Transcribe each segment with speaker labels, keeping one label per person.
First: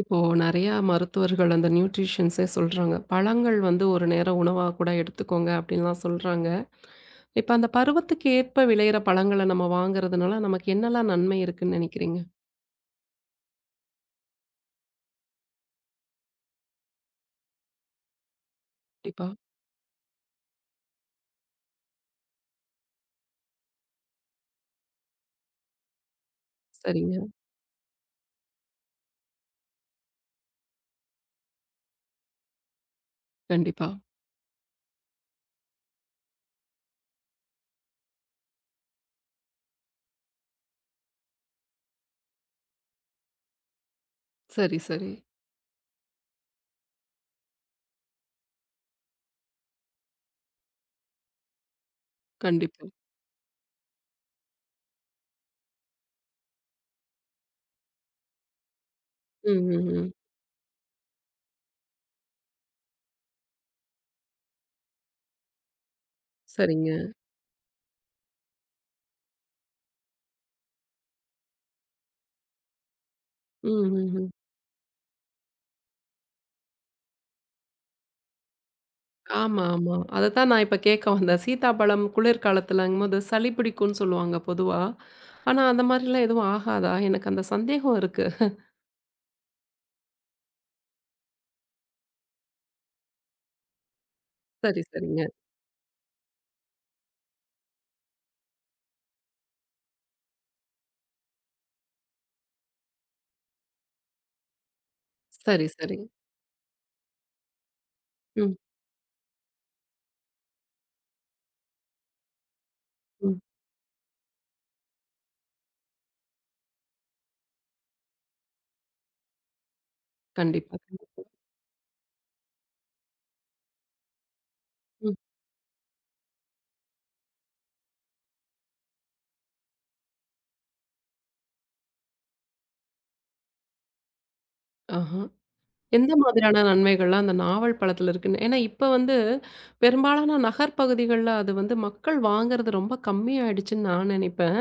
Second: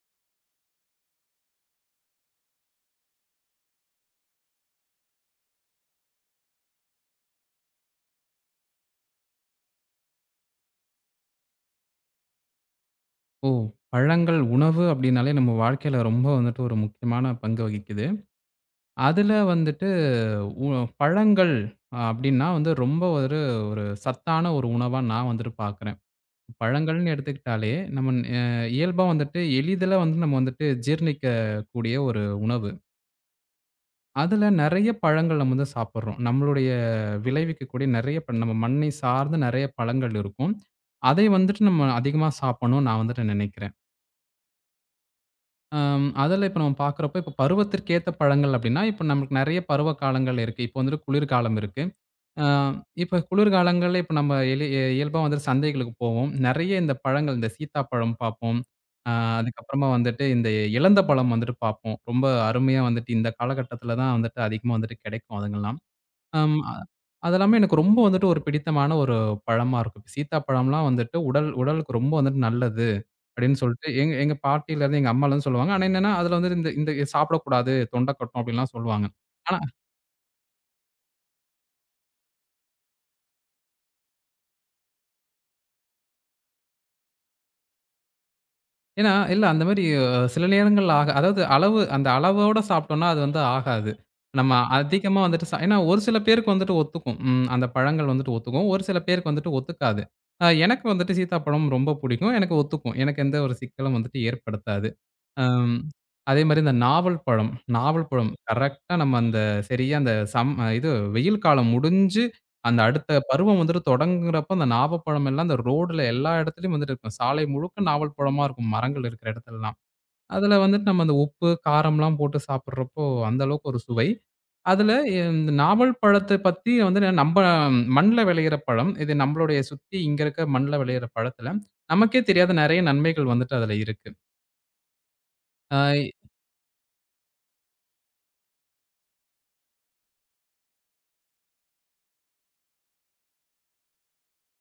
Speaker 1: இப்போ நெறையா மருத்துவர்கள் அந்த நியூட்ரிஷியன்ஸ்ஸே சொல்றாங்க. "பழங்கள் வந்து ஒரு நேரம் உணவாகக் கூட எடுத்துக்கோங்க!" அப்படின்னு எல்லாம் சொல்றாங்க. இப்போ அந்தப் பருவத்துக்கு ஏற்ப விளையிற பழங்கள நம்ம வாங்குறதுனால, நமக்கு என்னால்லாம் நன்மை இருக்குன்னு நெனைக்கிறீங்க?
Speaker 2: ஓ! பழங்கள் உணவு அப்படின்னாலே நம்ம வாழ்க்கையில ரொம்ப வந்துட்டு ஒரு முக்கியமான பங்கு வகிக்குது. அதுல
Speaker 1: கண்டிப்பா.
Speaker 2: வந்துட்டு உ பழங்கள் அ அப்படின்னா வந்து ரொம்ப ஒரு ஒரு சத்தான ஒரு உணவா நான் வந்துட்டு பாக்குறேன். பழங்கள்ன்னு
Speaker 1: சரிங்க.
Speaker 2: எடுத்துக்கிட்டாலே, நம்மன் அ இயல்பா வந்துட்டு, எளிதில வந்து நம்ம வந்துட்டு ஜீரணிக்கக்கூடிய ஒரு உணவு.
Speaker 1: கண்டிப்பா.
Speaker 2: அதுல நெறையா பழங்கள் நம்ம வந்து சாப்பிடுறோம். நம்மளுடைய விளைவிக்கக்கூடிய நெறையா ப்ப நம்ம மண்ணை சார்ந்த நெறையா பழங்கள் இருக்கும். அதை வந்துட்டு, நம்ம அதிகமா சாப்பிடணும்னு, நான் வந்துட்டு நெனைக்கிறேன்.
Speaker 1: சரி, சரி.
Speaker 2: ஆம். அதில இப்ப நம்ம பாக்கிறப்போ, இப்ப பருவத்திற்கேத்த பழங்கள் அப்படின்னா இப்ப நம்முளுக்கு நெறைய பருவ காலங்கள் இருக்கு. இப்ப வந்துட்டு குளிர் காலம் இருக்கு. ஆ
Speaker 1: கண்டிப்பா.
Speaker 2: இப்ப குளிர் காலங்கள்ல இப்ப நம்ம எளி அ இயல்பா வந்துட்டு சந்தைகளுக்குப் போவோம். நெறையா இந்தப் பழங்கள் இந்தச் சீத்தாப்பழம் பாப்போம். அ
Speaker 1: ம், ம்,
Speaker 2: அதுக்கப்புறமா
Speaker 1: ம்.
Speaker 2: வந்துட்டு, இந்த எலந்தப்பழம் வந்துட்டு பாப்போம். ரொம்ப அருமையா வந்துட்டு இந்தக் காலகட்டத்துலதான் வந்துட்டு அதிகமா வந்துட்டு கெடைக்கும் அதுங்கள்லாம். ஆம், அ
Speaker 1: சரிங்க.
Speaker 2: அதெல்லாமே எனக்கு ரொம்ப வந்துட்டு, ஒரு பிடித்தமான ஒரு பழமா இருக்கும். "சீத்தாப்பழம் எல்லாம் வந்துட்டு உடல் உடலுக்கு ரொம்ப வந்துட்டு நல்லது" அப்படின்னு
Speaker 1: ம்,
Speaker 2: சொல்லிட்டு எங்க
Speaker 1: ம், ம்.
Speaker 2: எங்க பாட்டியிலருந்து எங்க அம்மா எல்லாம் சொல்லுவாங்க. ஆனா என்னான்னா, அதுல வந்துட்டு இந்த இந்த எ சாப்பிடக்கூடாது தொண்டைக் கட்டும் அப்படின்ல்லாம் சொல்லுவாங்க. ஆனா
Speaker 1: ஆமா, ஆமா. அதைத்தான் நான் இப்ப கேட்க வந்தேன். சீத்தா பழம் குளிர் காலத்துலங்கும்போது, சளி பிடிக்கும்ன்னு சொல்லுவாங்க பொதுவா. ஆனா அந்த மாரி எல்லாம் எதுவும் ஆகாதா? எனக்கு அந்தச் சந்தேகம் இருக்கு.
Speaker 2: ஏன்னா இல்ல அந்த மாரி சில நேரங்கள்ல ஆக அதாவது அளவு, அந்த அளவோட சாப்பிட்டோம்னா அது வந்து ஆகாது. நம்ம
Speaker 1: சரி,
Speaker 2: அதிகமா
Speaker 1: சரிங்க.
Speaker 2: வந்துட்டு சா ஏன்னா ஒரு சில பேருக்கு வந்துட்டு ஒத்துக்கும். ம் அந்தப் பழங்கள் வந்துட்டு ஒத்துக்கும். ஒரு சில பேருக்கு வந்துட்டு ஒத்துக்காது. அ எனக்கு வந்துட்டு சீத்தாப்பழம் ரொம்ப புடிக்கும். எனக்கு ஒத்துக்கும். எனக்கு எந்த ஒரு சிக்கலும் வந்துட்டு ஏற்படுத்தாது.
Speaker 1: சரி,
Speaker 2: ஆம்
Speaker 1: சரிங்.
Speaker 2: அதே மாரி இந்த நாவல் பழம். நாவல் பழம்.
Speaker 1: ம்.
Speaker 2: கரெக்டா நம்ம அந்தச் சரியா அந்தச் சம் இது வெயில் காலம் முடிஞ்சு அந்த அடுத்த
Speaker 1: ம்.
Speaker 2: பருவம் வந்துட்டு தொடங்குறப்போ, அந்த நாவல் பழம் எல்லாம் அந்த ரோட்ல எல்லா இடத்துலயும் வந்துட்டு இருக்கும். சாலை முழுக்க நாவல் பழமா இருக்கும். மரங்கள் இருக்கிற இடத்துல எல்லாம். அதுல
Speaker 1: கண்டிப்பா.
Speaker 2: வந்துட்டு நம்ம அந்த உப்பு, காரம் எல்லாம் போட்டுச் சாப்பிடுறப்போ அந்த அளவுக்கு ஒரு சுவை. அதுல
Speaker 1: ம்.
Speaker 2: எ இந்த நாவல் பழத்தை பத்தி வந்து நம்ம மண்ணுல விளையிற பழம். இது நம்மளுடைய சுத்தி இங்க இருக்க மண்ணுல விளையிற பழத்துல நமக்கே தெரியாத நிறைய நன்மைகள் வந்துட்டு அதுல இருக்கு.
Speaker 1: ஆஹா.
Speaker 2: ஆ. இ
Speaker 1: எந்த மாதிரியான நன்மைகள் அந்த நாவல் பழத்தில் இருக்கு? ஏன்னா இப்ப வந்து பெரும்பாலான நகர் பகுதிகள்ல அது வந்து மக்கள் வாங்குறது ரொம்ப கம்மி ஆயிடுச்சுன்னு நான் நினைப்பேன்.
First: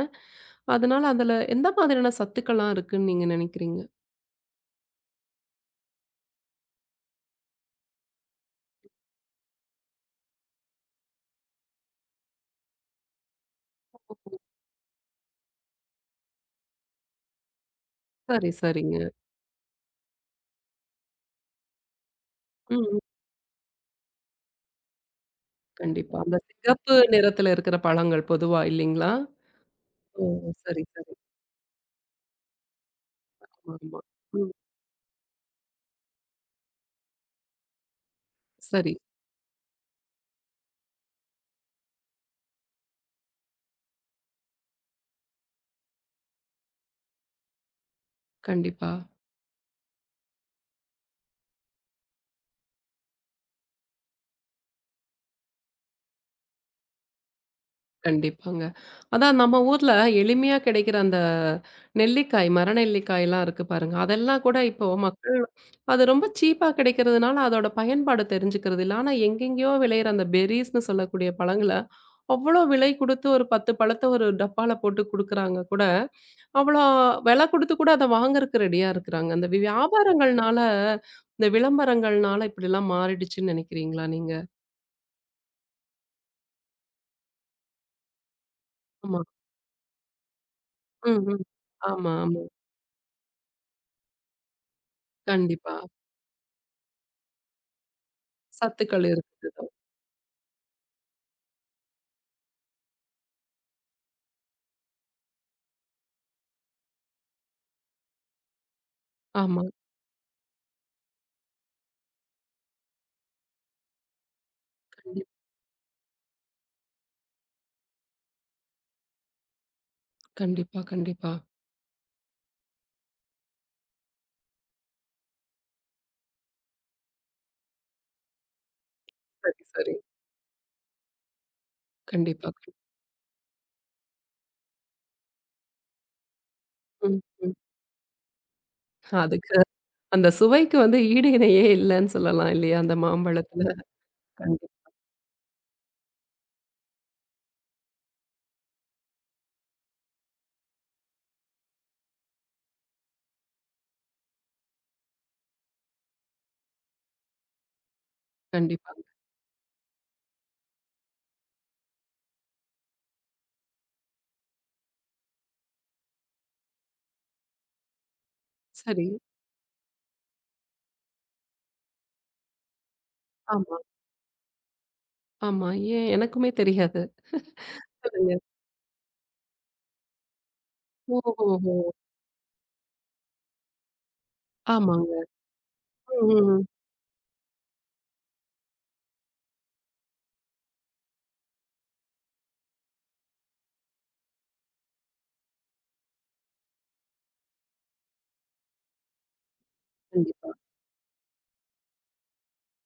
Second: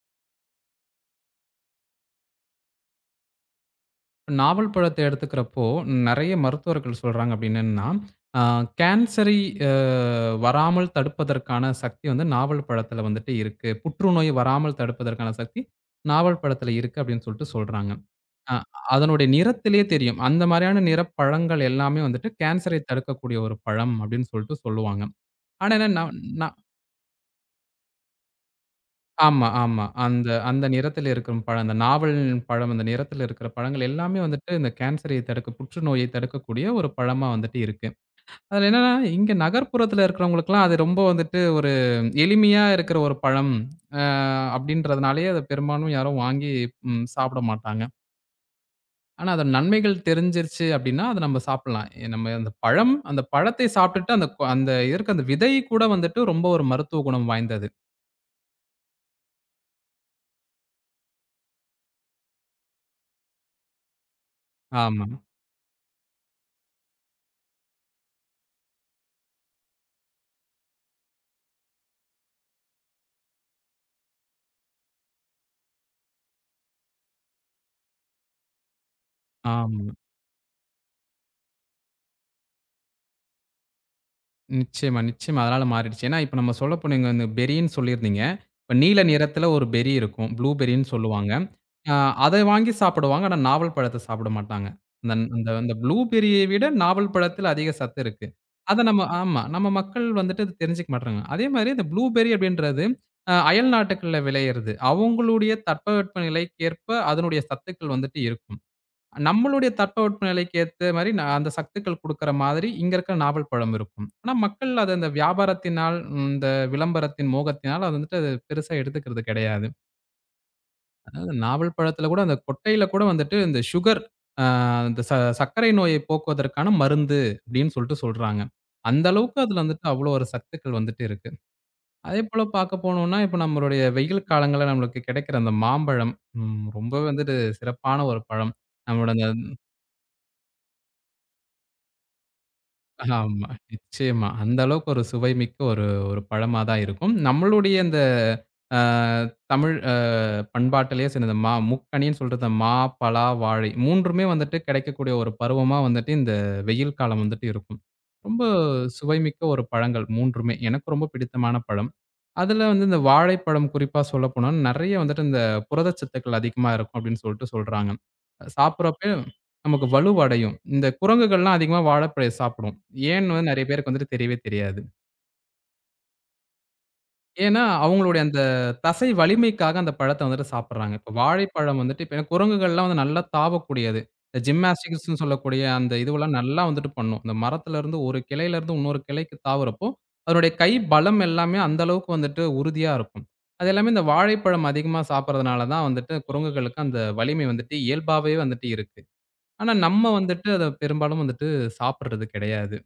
Speaker 1: அதனால அதுல எந்த மாதிரியான சத்துக்கள் எல்லாம் இருக்குன்னு நீங்க நினைக்கிறீங்க?
Speaker 2: நாவல் பழத்தை எடுத்துக்கிறப்போ நிறைய மருத்துவர்கள் சொல்றாங்க அப்படின்னு என்னன்னா, அ கேன்சரை அ வராமல் தடுப்பதற்கான சக்தி வந்து நாவல் பழத்துல வந்துட்டு இருக்கு. புற்றுநோய் வராமல் தடுப்பதற்கான சக்தி நாவல் பழத்துல இருக்கு அப்படின்னு சொல்ட்டு சொல்றாங்க.
Speaker 1: சரி,
Speaker 2: அ
Speaker 1: சரிங்க.
Speaker 2: அதனுடைய நிறத்திலேயே தெரியும். அந்த மாதிரியான நிறப் பழங்கள் எல்லாமே வந்துட்டு கேன்சரை
Speaker 1: ம்.
Speaker 2: தடுக்கக்கூடிய ஒரு பழம் அப்படின்னு சொல்ட்டு சொல்லுவாங்க. ஆனா என்ன
Speaker 1: கண்டிப்பா.
Speaker 2: நம்
Speaker 1: அந்தச்
Speaker 2: நான்
Speaker 1: சிவப்பு நிறத்தில் இருக்கிற பழங்கள் பொதுவா இல்லைங்களா?
Speaker 2: ஆமா, ஆமா.
Speaker 1: ஓ.
Speaker 2: அந்த அந்த
Speaker 1: சரி,
Speaker 2: நிறத்தில்
Speaker 1: சரி.
Speaker 2: இருக்கும் பழம் அந்த நாவல் பழம் அந்த நிறத்தில் இருக்கிற
Speaker 1: ஆமா.
Speaker 2: பழங்கள்
Speaker 1: ஆமா.
Speaker 2: எல்லாமே வந்துட்டு
Speaker 1: ம்.
Speaker 2: இந்த கேன்சரை தடுக்க புற்றுநோயை தடுக்கக்கூடிய ஒரு பழமா வந்துட்டு இருக்கு. அதுல
Speaker 1: சரி.
Speaker 2: என்னன்னா இங்க நகர்புறத்துல இருக்கிறவங்களுக்கு எல்லாம் அது ரொம்ப வந்துட்டு ஒரு எளிமையா இருக்கிற ஒரு பழம் அ அப்படின்றதுனாலேயே அத பெரும்பாலும் யாரும் வாங்கி ம் சாப்பிட மாட்டாங்க.
Speaker 1: கண்டிப்பா.
Speaker 2: ஆனா அதன் நன்மைகள் தெரிஞ்சிருச்சு அப்டின்னா அத நம்ம சாப்பிடலாம். நம்ம அந்தப் பழம் அந்தப் பழத்தை சாப்பிட்டுட்டு அந்த கொ அந்த இருக்க அந்த விதை கூட வந்துட்டு ரொம்ப ஒரு மருத்துவ குணம் வாய்ந்தது.
Speaker 1: கண்டிப்பாங்க. அதான் நம்ம ஊர்ல எளிமையா கெடைக்கிற அந்த நெல்லிக்காய், மர நெல்லிக்காய் எல்லாம் இருக்கு பாருங்க, அதெல்லாம் கூட இப்போ
Speaker 2: ஆமா.
Speaker 1: மக்கள் அத ரொம்ப சீப்பா கிடைக்கறதுனால அதோட பயன்பாடு தெரிஞ்சுக்கறது இல்லை. ஆனா எங்கேயோ விளையிற அந்தப் பெர்ரீஸ்ன்னு சொல்லக்கூடிய பழங்கள அவ்வளவு விலை கொடுத்து ஒரு 10 பழத்தை ஒரு டப்பால போட்டுக் குடுக்கிறாங்க கூட அவ்வள வெல கொடுத்து கூட அத வாங்கறதுக்கு ரெடியா இருக்கிறாங்க. அந்த
Speaker 2: ஆமா.
Speaker 1: வியாபாரங்கள்னால இந்த விளம்பரங்கள்னால இப்டி எல்லாம் மாறிடுச்சுன்னு நெனைக்கிறீங்களா நீங்க?
Speaker 2: நிச்சயமா, நிச்சயமா அதனால மாறிடுச்சு. ஏன்னா இப்ப நம்ம சொல்லப்போனா இங்க அந்த பெர்ரி ன்னு சொல்லிருந்தீங்க. நீல
Speaker 1: ஆமா.
Speaker 2: நிறத்துல ஒரு பெர்ரி இருக்கும் புளூபெர்ரின்னு
Speaker 1: ம்.
Speaker 2: சொல்லுவாங்க.
Speaker 1: ம்.
Speaker 2: அ
Speaker 1: ஆமா,
Speaker 2: அத
Speaker 1: ஆமா.
Speaker 2: வாங்கி சாப்பிடுவாங்க. ஆனா நாவல் பழத்த சாப்பிட மாட்டாங்க. அந்த அந்த அந்த
Speaker 1: கண்டிப்பா.
Speaker 2: புளூபெர்ரியை விட நாவல் பழத்துல அதிக சத்து இருக்கு. அத நம்ம
Speaker 1: சத்துக்கள்
Speaker 2: ஆமா நம்ம
Speaker 1: இருக்குது.
Speaker 2: மக்கள் வந்துட்டு அதத் தெரிஞ்சுக்க மாட்றாங்க. அதே மாதிரி இந்த புளூபெர்ரி அப்டின்றது அ அயல்நாட்டுகளில விளயிறது. அவங்களுடைய தட்பவெப்பநிலைக்கு ஏற்ப அதனுடைய சத்துக்கள் வந்துட்டு இருக்கும்.
Speaker 1: ஆமா.
Speaker 2: நம்மளுடைய தட்பவெப்பநிலைக்கு ஏத்த மாதிரி நா அந்தச் சத்துக்கள் குடுக்கிற மாதிரி இங்க இருக்கிற நாவல் பழம் இருக்கும். ஆனா மக்கள் ம் அந்த
Speaker 1: ம்.
Speaker 2: வியாபாரத்தினால் இந்த விளம்பரத்தின் மோகத்தினால் அத வந்துட்டு பெருசா எடுத்துக்கிறது கெடயாது.
Speaker 1: கண்டிப்பா,
Speaker 2: அதனால
Speaker 1: கண்டிப்பா.
Speaker 2: நாவல் பழத்துல கூட அந்தக் கொட்டையில கூட வந்துட்டு இந்த சுகர் அ இந்த "ச சர்க்கரை நோய போக்குவதற்கான மருந்து!" அப்படின்னு சொல்லிட்டு சொல்றாங்க. அந்த அளவுக்கு அதுல
Speaker 1: சரி,
Speaker 2: வந்துட்டு
Speaker 1: சரி.
Speaker 2: அவ்வளவு ஒரு சத்துக்கள் வந்துட்டு இருக்கு. அதேபோல
Speaker 1: கண்டிப்பா
Speaker 2: பாக்கப் போனோம்ன்னா இப்ப நம்மளுடைய வெயில் காலங்கள்ல நம்மளுக்கு கெடைக்கிற அந்த மாம்பழம் ம் ரொம்ப
Speaker 1: ம்,
Speaker 2: வந்துட்டு
Speaker 1: ம்.
Speaker 2: சிறப்பான ஒரு பழம். நம்மளோட அந்த
Speaker 1: அதுக்கு
Speaker 2: ம்.
Speaker 1: அந்த சுவைக்கு வந்து ஈடு இணையையே இல்லன்னு சொல்லலாம் இல்லையா அந்த
Speaker 2: ஆமா
Speaker 1: மாம்பழத்துல?
Speaker 2: நிச்சயமா. அந்த அளவுக்கு ஒரு சுவைமிக்க ஒரு ஒரு பழமாதான் இருக்கும். நம்மளுடைய இந்த, அ தமிழ் அ பண்பாட்டுலயே சொன்னது, மா முக்கனின்னு சொல்றது மா, பலா, வாழை 3மே வந்துட்டு கிடைக்கக்கூடிய ஒரு பருவமா வந்துட்டு இந்த வெயில் காலம் வந்துட்டு இருக்கும். ரொம்ப
Speaker 1: கண்டிப்பாங்க.
Speaker 2: சுவைமிக்க ஒரு பழங்கள் 3மே எனக்கு ரொம்ப பிடித்தமான பழம். அதுல வந்து இந்த வாழைப்பழம் குறிப்பா சொல்லப்போனா நெறையா வந்துட்டு இந்த புரதச் சத்துக்கள் அதிகமா இருக்கும் அப்படின்னு சொல்லிட்டு சொல்றாங்க. அது
Speaker 1: சரி.
Speaker 2: சாப்பிடுறப்பயே நமக்கு வலுவடையும். இந்த குரங்குகள் எல்லாம் அதிகமா வாழை பழத்த சாப்பிடும். ஏன்ன்னு வ நெறையா
Speaker 1: ஆமா.
Speaker 2: பேருக்கு வந்துட்டு தெரியவே தெரியாது.
Speaker 1: ஆமா, ஏன்? எனக்குமே தெரியாது.
Speaker 2: ஏன்னா, அவுங்களுடைய
Speaker 1: சொல்லுங்க.
Speaker 2: அந்த தசை வலிமைக்காக அந்தப் பழத்த வந்துட்டு சாப்பிடுறாங்க. இப்போ
Speaker 1: ஓஹோஹோ!
Speaker 2: வாழைப்பழம் வந்துட்டு இப்ப குரங்குகள் எல்லாம் வந்து நல்லா தாவக்கூடியது. இந்த
Speaker 1: ஆமாங்க.
Speaker 2: ஜிம்னாஸ்டிக்ஸ்சுன்னு சொல்லக்கூடிய அந்த
Speaker 1: ம்,
Speaker 2: இதுவல்லாம்
Speaker 1: ம்,
Speaker 2: நல்லா
Speaker 1: ம்.
Speaker 2: வந்துட்டு பண்ணும். அந்த மரத்துல இருந்து ஒரு கிளையிலருந்து இன்னொரு கிளைக்கு தாவுறப்போ, அதனுடைய கை, பலம் எல்லாமே அந்த அளவுக்கு வந்துட்டு உறுதியா இருக்கும். அதெல்லாமே இந்த வாழைப்பழம் அதிகமா சாப்பிடுறதுனாலதான் வந்துட்டு, குரங்குகளுக்கு அந்த வலிமை வந்துட்டு, இயல்பாவே வந்துட்டு இருக்கு. ஆனா நம்ம வந்துட்டு
Speaker 1: கண்டிப்பா.
Speaker 2: அத பெரும்பாலும் வந்துட்டு சாப்பிடுறது கெடையாது.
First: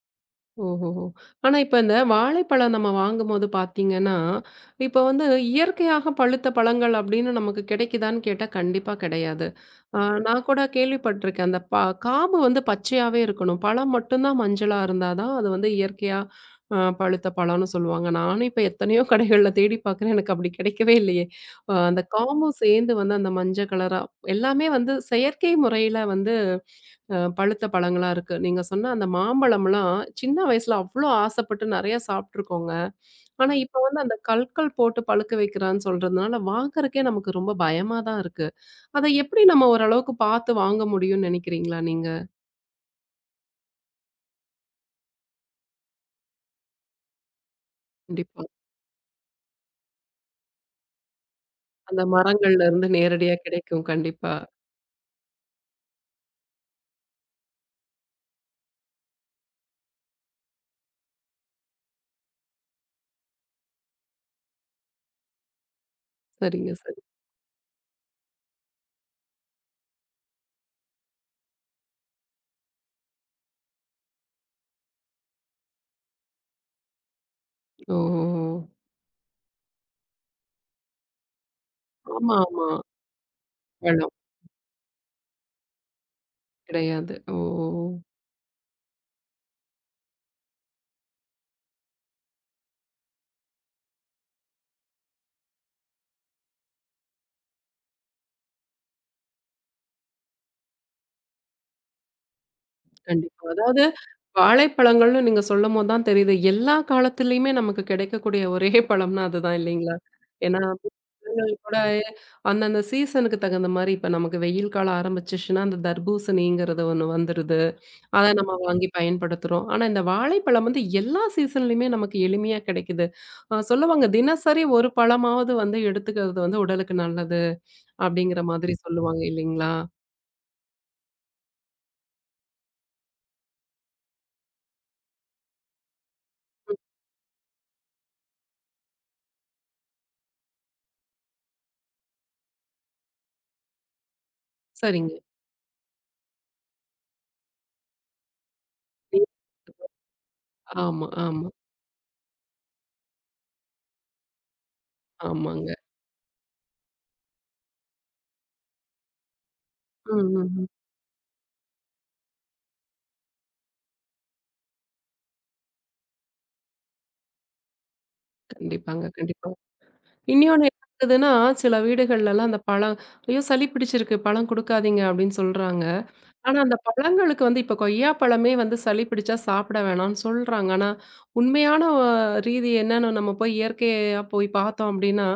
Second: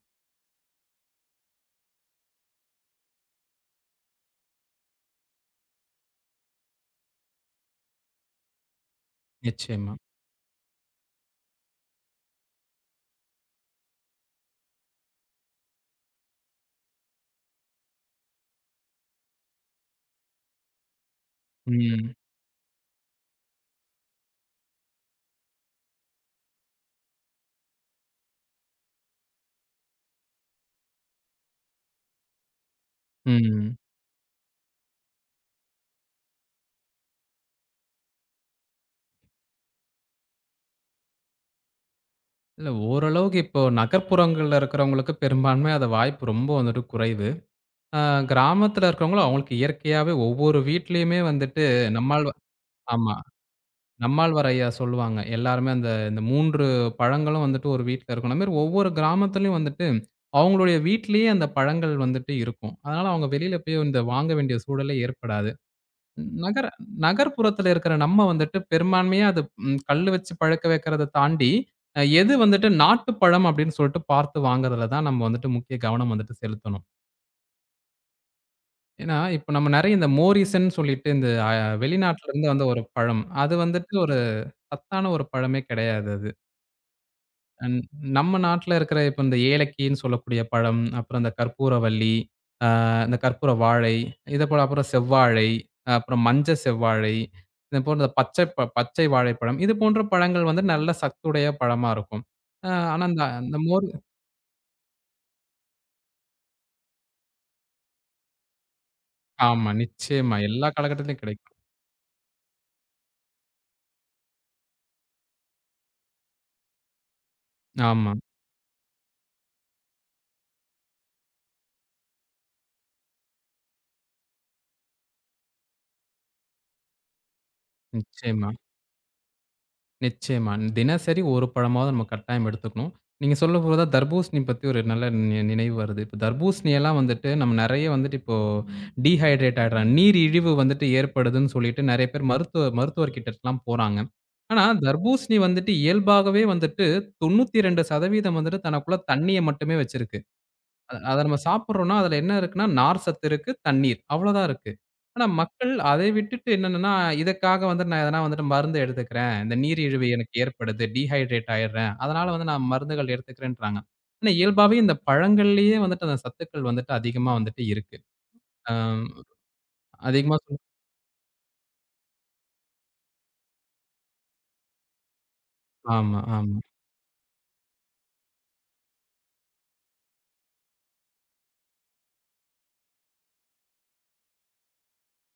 Speaker 1: ஓஹோஹோ. ஆனா இப்ப இந்த வாழைப்பழம் நம்ம வாங்கும் போது பாத்தீங்கன்னா, இப்ப வந்து இயற்கையாகப் பழுத்த பழங்கள் அப்டின்னு நமக்குக் கெடைக்குதான்னு கேட்டா கண்டிப்பா கெடயாது.
Speaker 2: நிச்சயமா.
Speaker 1: நான் கூடக் கேள்விப்பட்டிருக்கேன். அந்தக் பா காம்பு வந்து பச்சையாவே இருக்கணும். பழம் மட்டும்தான் மஞ்சள இருந்தா தான் அது வந்து இயற்கையாகப் பழுத்த பழம்னு சொல்லுவாங்க. நானும் இப்ப எத்தனையோ கடைகள்ல தேடிப் பாக்குறேன். எனக்கு அப்படி கிடைக்கவே இல்லயே. அந்தக்
Speaker 2: ம்.
Speaker 1: காம்பு சேந்து வந்து அந்த மஞ்சள் கலரா எல்லாமே வந்து செயற்கை முறையில வந்து பழுத்த பழங்களா இருக்கு. நீங்கச் சொன்ன அந்த மாம்பழம்ல்லாம் சின்ன வயசுல அவ்ளோ ஆசைப்பட்டு நெறய சாப்பிட்டிருக்கோங்க. ஆனா
Speaker 2: ம்.
Speaker 1: இப்ப வந்து அந்தக் கல்கள் போட்டுப் பழுக்க வெக்கறேன்னு சொல்றதுனால வாங்கறதுக்கே நமக்கு ரொம்ப பயமாதான் இருக்கு. அத எப்டி நம்ம ஒரு அளவுக்குப் பாத்து வாங்க முடியும்னு நெனைக்கிறீங்களா நீங்க?
Speaker 2: இல்ல ஓரளவுக்கு இப்போ நகர்ப்புறங்கள்ல இருக்கிறவங்களுக்கு பெரும்பான்மை அது வாய்ப்பு ரொம்ப வந்துட்டு குறைவு. அ,
Speaker 1: கண்டிப்பா.
Speaker 2: கிராமத்துல இருக்கிறவங்களுக்கு அவங்களுக்கு இயற்கையாவே ஒவ்வொரு வீட்டிலயுமே வந்துட்டு
Speaker 1: அந்த
Speaker 2: நம்மாழ்வார்
Speaker 1: மரங்கள்ல இருந்து
Speaker 2: ஆமா,
Speaker 1: நேரடியா கிடைக்கும். கண்டிப்பா.
Speaker 2: நம்மாழ்வார் ஐயா சொல்லுவாங்க. எல்லாருமே அந்த இந்த 3 பழங்களும் வந்துட்டு ஒரு வீட்ல இருக்கணும். அது மாரி ஒவ்வொரு கிராமத்திலயும் வந்துட்டு அவங்களுடைய வீட்லயே அந்தப் பழங்கள் வந்துட்டு இருக்கும். அதனால அவங்க வெளியில போயி இந்த வாங்க வேண்டிய சூழலே ஏற்படாது. நகர
Speaker 1: சரிங்க, சரி.
Speaker 2: நகர்ப்புறத்துல இருக்கிற நம்ம வந்துட்டு பெரும்பான்மையா அது கல்லு வச்சு பழக்க வெக்கிறத தாண்டி எது வந்துட்டு நாட்டுப் பழம் அப்டின்னு சொல்லிட்டு பார்த்து வாங்குறதுலதான் நம்ம வந்துட்டு முக்கிய கவனம் வந்துட்டு செலுத்தணும்.
Speaker 1: ஓ!
Speaker 2: ஏன்னா, இப்ப நம்ம நெறைய இந்த மோரீசன் சொல்லிட்டு இந்த வெளிநாட்டுல
Speaker 1: ஆமா,
Speaker 2: இருந்து வந்த
Speaker 1: ஆமா.
Speaker 2: ஒரு பழம். அது வந்துட்டு
Speaker 1: வேணும்.
Speaker 2: ஒரு சத்தான ஒரு பழமே கிடையாது அது.
Speaker 1: கிடையாது.
Speaker 2: ம்
Speaker 1: ம்.
Speaker 2: நம்ம நாட்டுல இருக்கிற இப்ப இந்த ஏலக்கின்னு சொல்லக்கூடிய பழம், அப்புறம் இந்தக் கற்பூரவள்ளி, அ இந்தக் கற்பூர வாழை, இதைப்போல அப்புறம் செவ்வாழை, அப்புறம் மஞ்ச செவ்வாழை, இதைப் போன்ற பச்சப் பச்சை வாழைப்பழம் இது போன்ற பழங்கள் வந்து நல்ல சத்துடைய பழமா இருக்கும். ஆ ஆனா அந்த
Speaker 1: கண்டிப்பா.
Speaker 2: அந்த
Speaker 1: அதாவது
Speaker 2: மோரு
Speaker 1: வாழைப்பழங்கள்னு நீங்க சொல்லும்போது தான் தெரியுது. எல்லா காலத்திலேயுமே நமக்குக் கிடைக்கக்கூடிய ஒரே பழம்னா அது தான்
Speaker 2: ஆமா
Speaker 1: இல்லீங்களா?
Speaker 2: நிச்சயமா
Speaker 1: ஏன்னா
Speaker 2: எல்லா காலக்கட்டத்திலும்
Speaker 1: அந்தந்த
Speaker 2: கிடைக்கும்.
Speaker 1: போலவே சீசன்க்கு தகுந்த மாரி இப்ப நமக்கு வெயில் காலம் ஆரம்பிச்சுடுச்சுன்னா அந்தத் தர்பூசணிங்கிறது ஒண்ணு வந்துருது.
Speaker 2: ஆமா.
Speaker 1: அதை நாம வாங்கி பயன்படுத்துறோம். ஆனா இந்த வாழைப்பழம் வந்து எல்லா சீசன்லையுமே நமக்கு எளிமையா கிடைக்குது. சொல்லுவாங்க தினசரி ஒரு பழமாவது வந்து எடுத்துக்கிறது உடலுக்கு நல்லது அப்படிங்கிற
Speaker 2: நிச்சயமா.
Speaker 1: மாதிரி சொல்லுவாங்க இல்லீங்களா?
Speaker 2: நிச்சயமா. தினசரி ஒரு பழமாவது நம்ம கட்டாயம் எடுத்துக்கணும். நீங்க சொல்லப் போதுதான் தர்பூசணி பத்தி ஒரு நல்ல நினைவு வருது. இப்ப தர்பூசணி எல்லாம் வந்துட்டு நம்ம நெறைய வந்துட்டு இப்போ டீஹைட்ரேட் ஆயிடுறோம். நீரிழிவு வந்துட்டு ஏற்படுதுன்னு சொல்லிட்டு நெறைய பேர் மருத்துவ மருத்துவர்கிட்டெல்லாம் போறாங்க. ஆனா
Speaker 1: சரிங்க.
Speaker 2: தர்பூசணி வந்துட்டு இயல்பாகவே வந்துட்டு 92% வந்துட்டு தனக்குள்ள தண்ணிய மட்டுமே வச்சிருக்கு.
Speaker 1: ஆமா,
Speaker 2: அத நம்ம
Speaker 1: ஆமா.
Speaker 2: சாப்பிடுறோம்னா அதுல என்ன இருக்குன்னா நார் சத்து இருக்கு, தண்ணீர். அவ்வளவுதான் இருக்கு. ஆனா மக்கள்
Speaker 1: ஆமாங்க.
Speaker 2: அதை விட்டுட்டு என்னன்னா, இதற்காக வந்துட்டு நான் எதனா மருந்து எடுத்துக்கிறேன். இந்த நீரிழிவு
Speaker 1: ம்,
Speaker 2: எனக்கு
Speaker 1: ம், ம்.
Speaker 2: ஏற்படுது, டீஹைட்ரேட் ஆயிடுறேன். அதனால வந்து நான் மருந்துகள் எடுத்துக்கிறேன்றாங்க. ஆனா இயல்பாவே இந்தப் பழங்கள்லயே வந்துட்டு அந்தச் சத்துக்கள் வந்துட்டு அதிகமா வந்துட்டு இருக்கு. அ
Speaker 1: கண்டிப்பாங்க, கண்டிப்பா.
Speaker 2: அதிகமா சொல்
Speaker 1: இன்னொன்னு என்னதுன்னா, சில வீடுகள்ல எல்லாம் அந்தப் பழம், "ஐயோ! சளி பிடிச்சிருக்கு பழம் குடுக்காதீங்க" அப்படின்னு சொல்றாங்க.
Speaker 2: ஆமா, ஆமா.
Speaker 1: ஆனா அந்தப் பழங்களுக்கு வந்து இப்ப கொய்யாப்பழமே வந்து சளி பிடிச்சா சாப்பிட வேணாம்னு சொல்றாங்க. ஆனா உண்மையான ரீதி என்னன்னு நம்ம போய்க் இயற்கையா போய்ப் பார்த்தோம் அப்படின்னா,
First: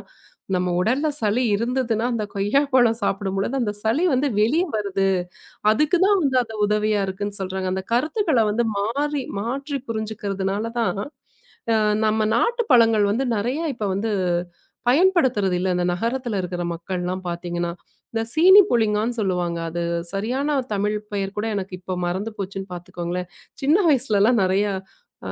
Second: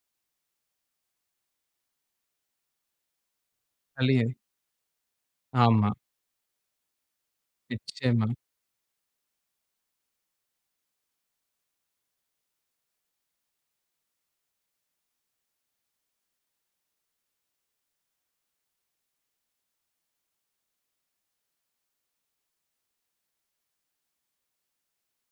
Speaker 1: நம்ம உடல்ல சளி இருந்ததுன்னா அந்தக் கொய்யாப்பழம் சாப்பிடும்போது அந்த சளி வந்து
Speaker 2: சளிய
Speaker 1: வெளிய வருது
Speaker 2: ஆமா.
Speaker 1: அதுக்கு தான் வந்து அது உதவியா இருக்குன்னு சொல்றாங்க. அந்தக்
Speaker 2: நிச்சயமா.
Speaker 1: கருத்துக்கள்ல வந்து மாறி மாற்றிப் புரிஞ்சுக்கிறதுனால தான் நம்ம நாட்டுப் பழங்கள் வந்து நெறைய இப்ப வந்து பயன்படுத்துறது இல்ல. இந்த நகரத்துல இருக்கிற மக்கள் எல்லாம் பாத்தீங்கன்னா, இந்தச் சீனி புளிங்கான்னு சொல்லுவாங்க. அது சரியான தமிழ் பெயர் கூட எனக்கு இப்போ மறந்து போச்சுன்னு பாத்துக்கோங்களேன். சின்ன வயசுலல்லாம் நெறைய அ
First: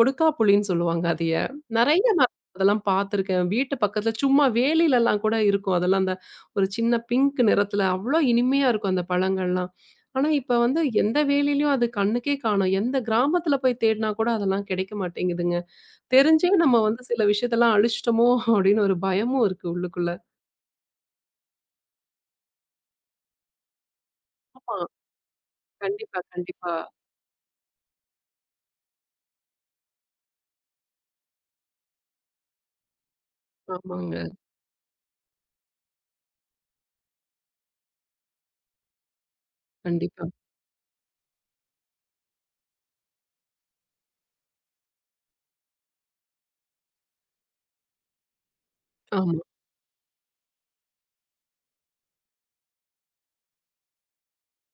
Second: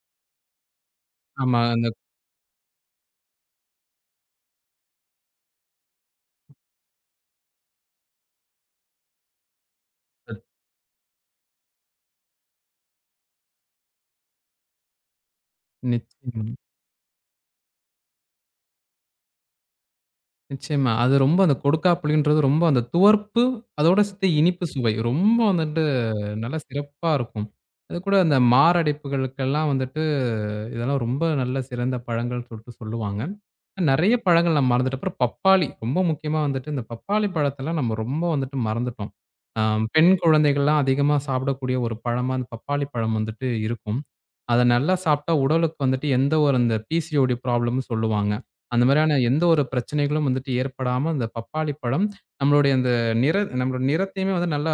Speaker 1: கொடுக்காப்புளின்னு சொல்லுவாங்க அதைய.
Speaker 2: ஆமா இங்க
Speaker 1: நெறைய நாளா அதெல்லாம் பாத்திருக்கேன். வீட்டு பக்கத்துல சும்மா வேலியில எல்லாம் கூட இருக்கும். அதெல்லாம் அந்த ஒரு சின்ன பிங்க் நிறத்துல அவ்வளவு இனிமையா இருக்கும் அந்தப் பழங்கள் எல்லாம். ஆனா, இப்ப வந்து எந்த வேலியிலும் அது கண்ணுக்கே காணோம். எந்தக் கிராமத்துல போய்த் தேடினா கூட அதெல்லாம் கிடைக்க மாட்டேங்குதுங்க. தெரிஞ்சு
Speaker 2: நிச்சியமா.
Speaker 1: நம்ம வந்து சில விஷயத்த எல்லாம் அழிச்சிட்டோமோ! அப்படின்னு ஒரு பயமும் இருக்கு உள்ளுக்குள்ள.
Speaker 2: நிச்சயமா. அது ரொம்ப அந்தக் கொடுக்காப்புளின்றது ரொம்ப அந்தத் துவர்ப்பு, அதோட சேத்து இனிப்பு
Speaker 1: [unintelligible]
Speaker 2: சுவை. ரொம்ப வந்துட்டு
Speaker 1: கண்டிப்பா,
Speaker 2: நல்லா
Speaker 1: கண்டிப்பா.
Speaker 2: சிறப்பா இருக்கும். அது கூட அந்த மாரடைப்புகளுக்கெல்லாம் வந்துட்டு இதெல்லாம் ரொம்ப நல்ல சிறந்த பழங்கள்னு சொல்ட்டு சொல்லுவாங்க. நிறைய
Speaker 1: ஆமாங்க.
Speaker 2: பழங்கள் நம்ம மறந்துட்டோம். அப்புறம் பப்பாளி. ரொம்ப முக்கியமா வந்துட்டு இந்தப் பப்பாளிப் பழத்தை எல்லாம் நம்ம ரொம்ப வந்துட்டு மறந்துட்டோம். அ பெண்
Speaker 1: கண்டிப்பா.
Speaker 2: குழந்தைகள் எல்லாம் அதிகமா சாப்பிடக்கூடிய ஒரு பழமா இந்தப் பப்பாளிப்பழம் வந்துட்டு இருக்கும். அதை நல்லா சாப்பிட்டா உடலுக்கு வந்துட்டு எந்த ஒரு இந்த பிசிஓடி ப்ராப்ளம்ன்னு சொல்லுவாங்க. அந்த மாதிரியான
Speaker 1: ஆமா.
Speaker 2: எந்த ஒரு பிரச்சனைகளும் வந்துட்டு ஏற்படாமல் அந்தப் பப்பாளிப்பழம் நம்மளுடைய அந்த நிற நம்முடைய நிறத்தையுமே வந்து நல்லா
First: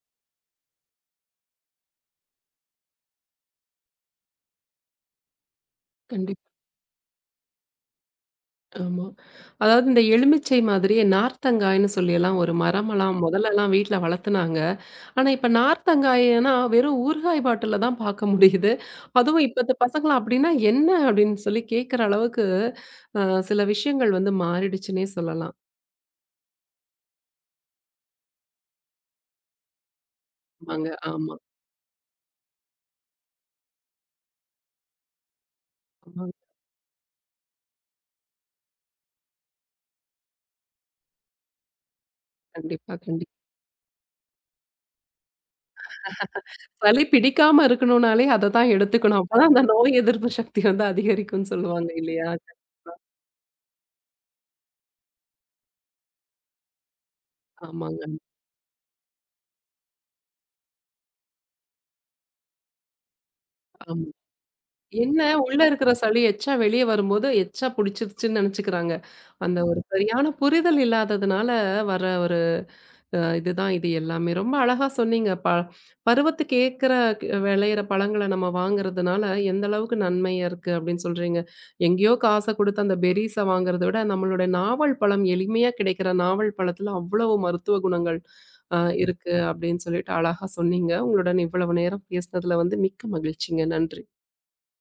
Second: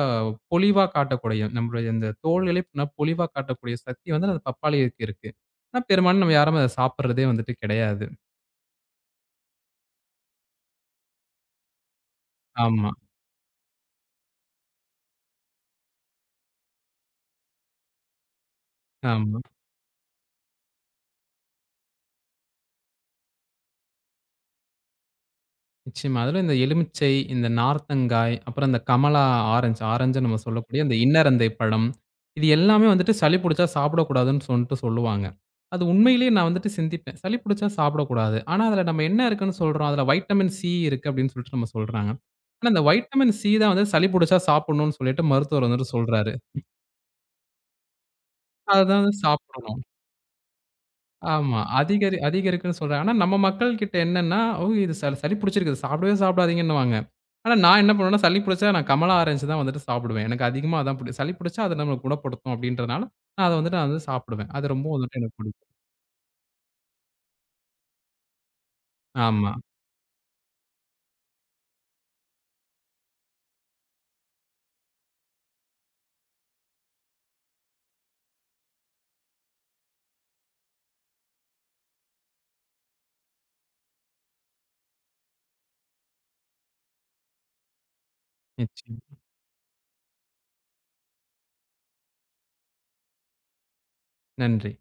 Speaker 2: பொலிவா காட்டக்கூடிய நம்மளுடைய இந்தத் தோலிலே பொலிவா காட்டக்கூடிய சக்தி வந்து அந்தப் பப்பாளிக்கு இருக்கு. ஆனா பெரும்பான்மை நாம
Speaker 1: கண்டிப்
Speaker 2: யாரும் அதைச் சாப்பிடுறதே வந்துட்டு கிடையாது.
Speaker 1: ஆமா. அதாவது இந்த எலுமிச்சை மாதிரியே நார்த்தங்காய்ன்னு சொல்லி எல்லாம் ஒரு
Speaker 2: ஆமா.
Speaker 1: மரமெல்லாம் முதல்ல எல்லாம் வீட்ல வளத்துனாங்க. ஆனா, இப்ப நார்த்தங்காய்னா வெறும் ஊறுகாய் பாட்டில்ல தான் பார்க்க முடியுது.
Speaker 2: ஆமா.
Speaker 1: அதுவும் இப்பத்து பசங்க அப்படின்னா என்ன அப்படின்னு சொல்லி கேக்குற அளவுக்கு அ சில விஷயங்கள் வந்து மாறிடுச்சுன்னே சொல்லலாம்.
Speaker 2: நிச்சயமா. அதுல இந்த எலுமிச்சை, இந்த நார்த்தங்காய், அப்புறம் இந்தக் கமலா ஆரஞ்ச் ஆரஞ்ச்ன்னு நம்ம சொல்லக்கூடிய
Speaker 1: ஆமாங்க,
Speaker 2: அந்த
Speaker 1: ஆமா.
Speaker 2: இன்னரந்தைப்பழம். இது எல்லாமே வந்துட்டு சளி புடிச்சா சாப்பிடக்கூடாதுன்னு சொல்ட்டு சொல்லுவாங்க. அது உண்மையிலே
Speaker 1: ஆமாங்.
Speaker 2: நான் வந்துட்டு சிந்திப்பேன். சளி புடிச்சா சாப்பிட கூடாது. ஆனா அதுல நம்ம என்ன இருக்குன்னு சொல்றோம்? அதுல வைட்டமின் சி இருக்கு அப்படின்னு சொல்ட்டு நம்ம சொல்றாங்க. ஆனா அந்த
Speaker 1: கண்டிப்பா, கண்டிப்
Speaker 2: வைட்டமின் சி தான் வந்து சளி புடிச்சா சாப்பிடணும்னு சொல்லிட்டு மருத்துவர் வந்துட்டு சொல்றாரு.
Speaker 1: சளி பிடிக்காம இருக்கணும்னாலே அதைத் தான்
Speaker 2: அதைத் தான் வந்து
Speaker 1: எடுத்துக்கணும். அப்பத் தான் அந்த
Speaker 2: சாப்பிடணும்.
Speaker 1: நோய் எதிர்ப்பு சக்தி அதிகரிக்கும்னு
Speaker 2: ஆமா.
Speaker 1: சொல்லுவாங்க
Speaker 2: அதிகரி
Speaker 1: இல்லையா?
Speaker 2: அதிகரிக்குன்னு சொல்றாங்க. ஆனா நம்ம மக்கள்கிட்ட என்னன்னா, ஓ! இது ச சளி புடிச்சிருக்கு, சாப்பிடவே சாப்பிடாதீங்கன்னுவாங்க. ஆனா நான் என்ன
Speaker 1: ஆமாங்க.
Speaker 2: பண்ணுவேன்னா சளி புடிச்சா நான் கமலா ஆரஞ்ச் தான் வந்துட்டு சாப்பிடுவேன். எனக்கு அதிகமா அதுதான் புடிக்கும். சளி புடிச்சா அது நம்மள குணப்படுத்தும் அப்படின்றதுனால நான் அதை வந்துட்டு
Speaker 1: ஆம்.
Speaker 2: நான் சாப்பிடுவேன். அது ரொம்பவும் வந்துட்டு
Speaker 1: என்ன
Speaker 2: எனக்குப்
Speaker 1: உள்ள
Speaker 2: புடிக்கும்.
Speaker 1: இருக்கிற சளி எச்சா வெளிய வரும்போது எச்சா புடிச்சிருச்சுன்னு நினைச்சுக்கிறாங்க. அந்த
Speaker 2: ஆமா.
Speaker 1: ஒரு சரியான புரிதல் இல்லாததுனால வர்ற ஒரு அ இது தான் இது எல்லாமே. ரொம்ப அழகா சொன்னீங்க. ப பருவத்துக்கு ஏக்கற, விளையிற பழங்களை நாம வாங்குறதுனால எந்த அளவுக்கு நன்மை இருக்கு அப்படின்னு சொல்றீங்க. எங்கயோ காச கொடுத்து அந்த பெர்ரீஸ் வாங்குறதைவிட நம்மளோட நாவல் பழம் எளிமையா கிடைக்கிற நாவல் பழத்துல அவ்ளோ மருத்துவ குணங்கள் அ
Speaker 2: நிச்சயமா.
Speaker 1: இருக்கு அப்படின்னு சொல்லிட்டு அழகா சொன்னீங்க. உங்களோட இவ்வளவு நேரம் பேசுனதுல வந்து மிக்க மகிழ்ச்சிங்க. நன்றி.
Speaker 2: நன்றி.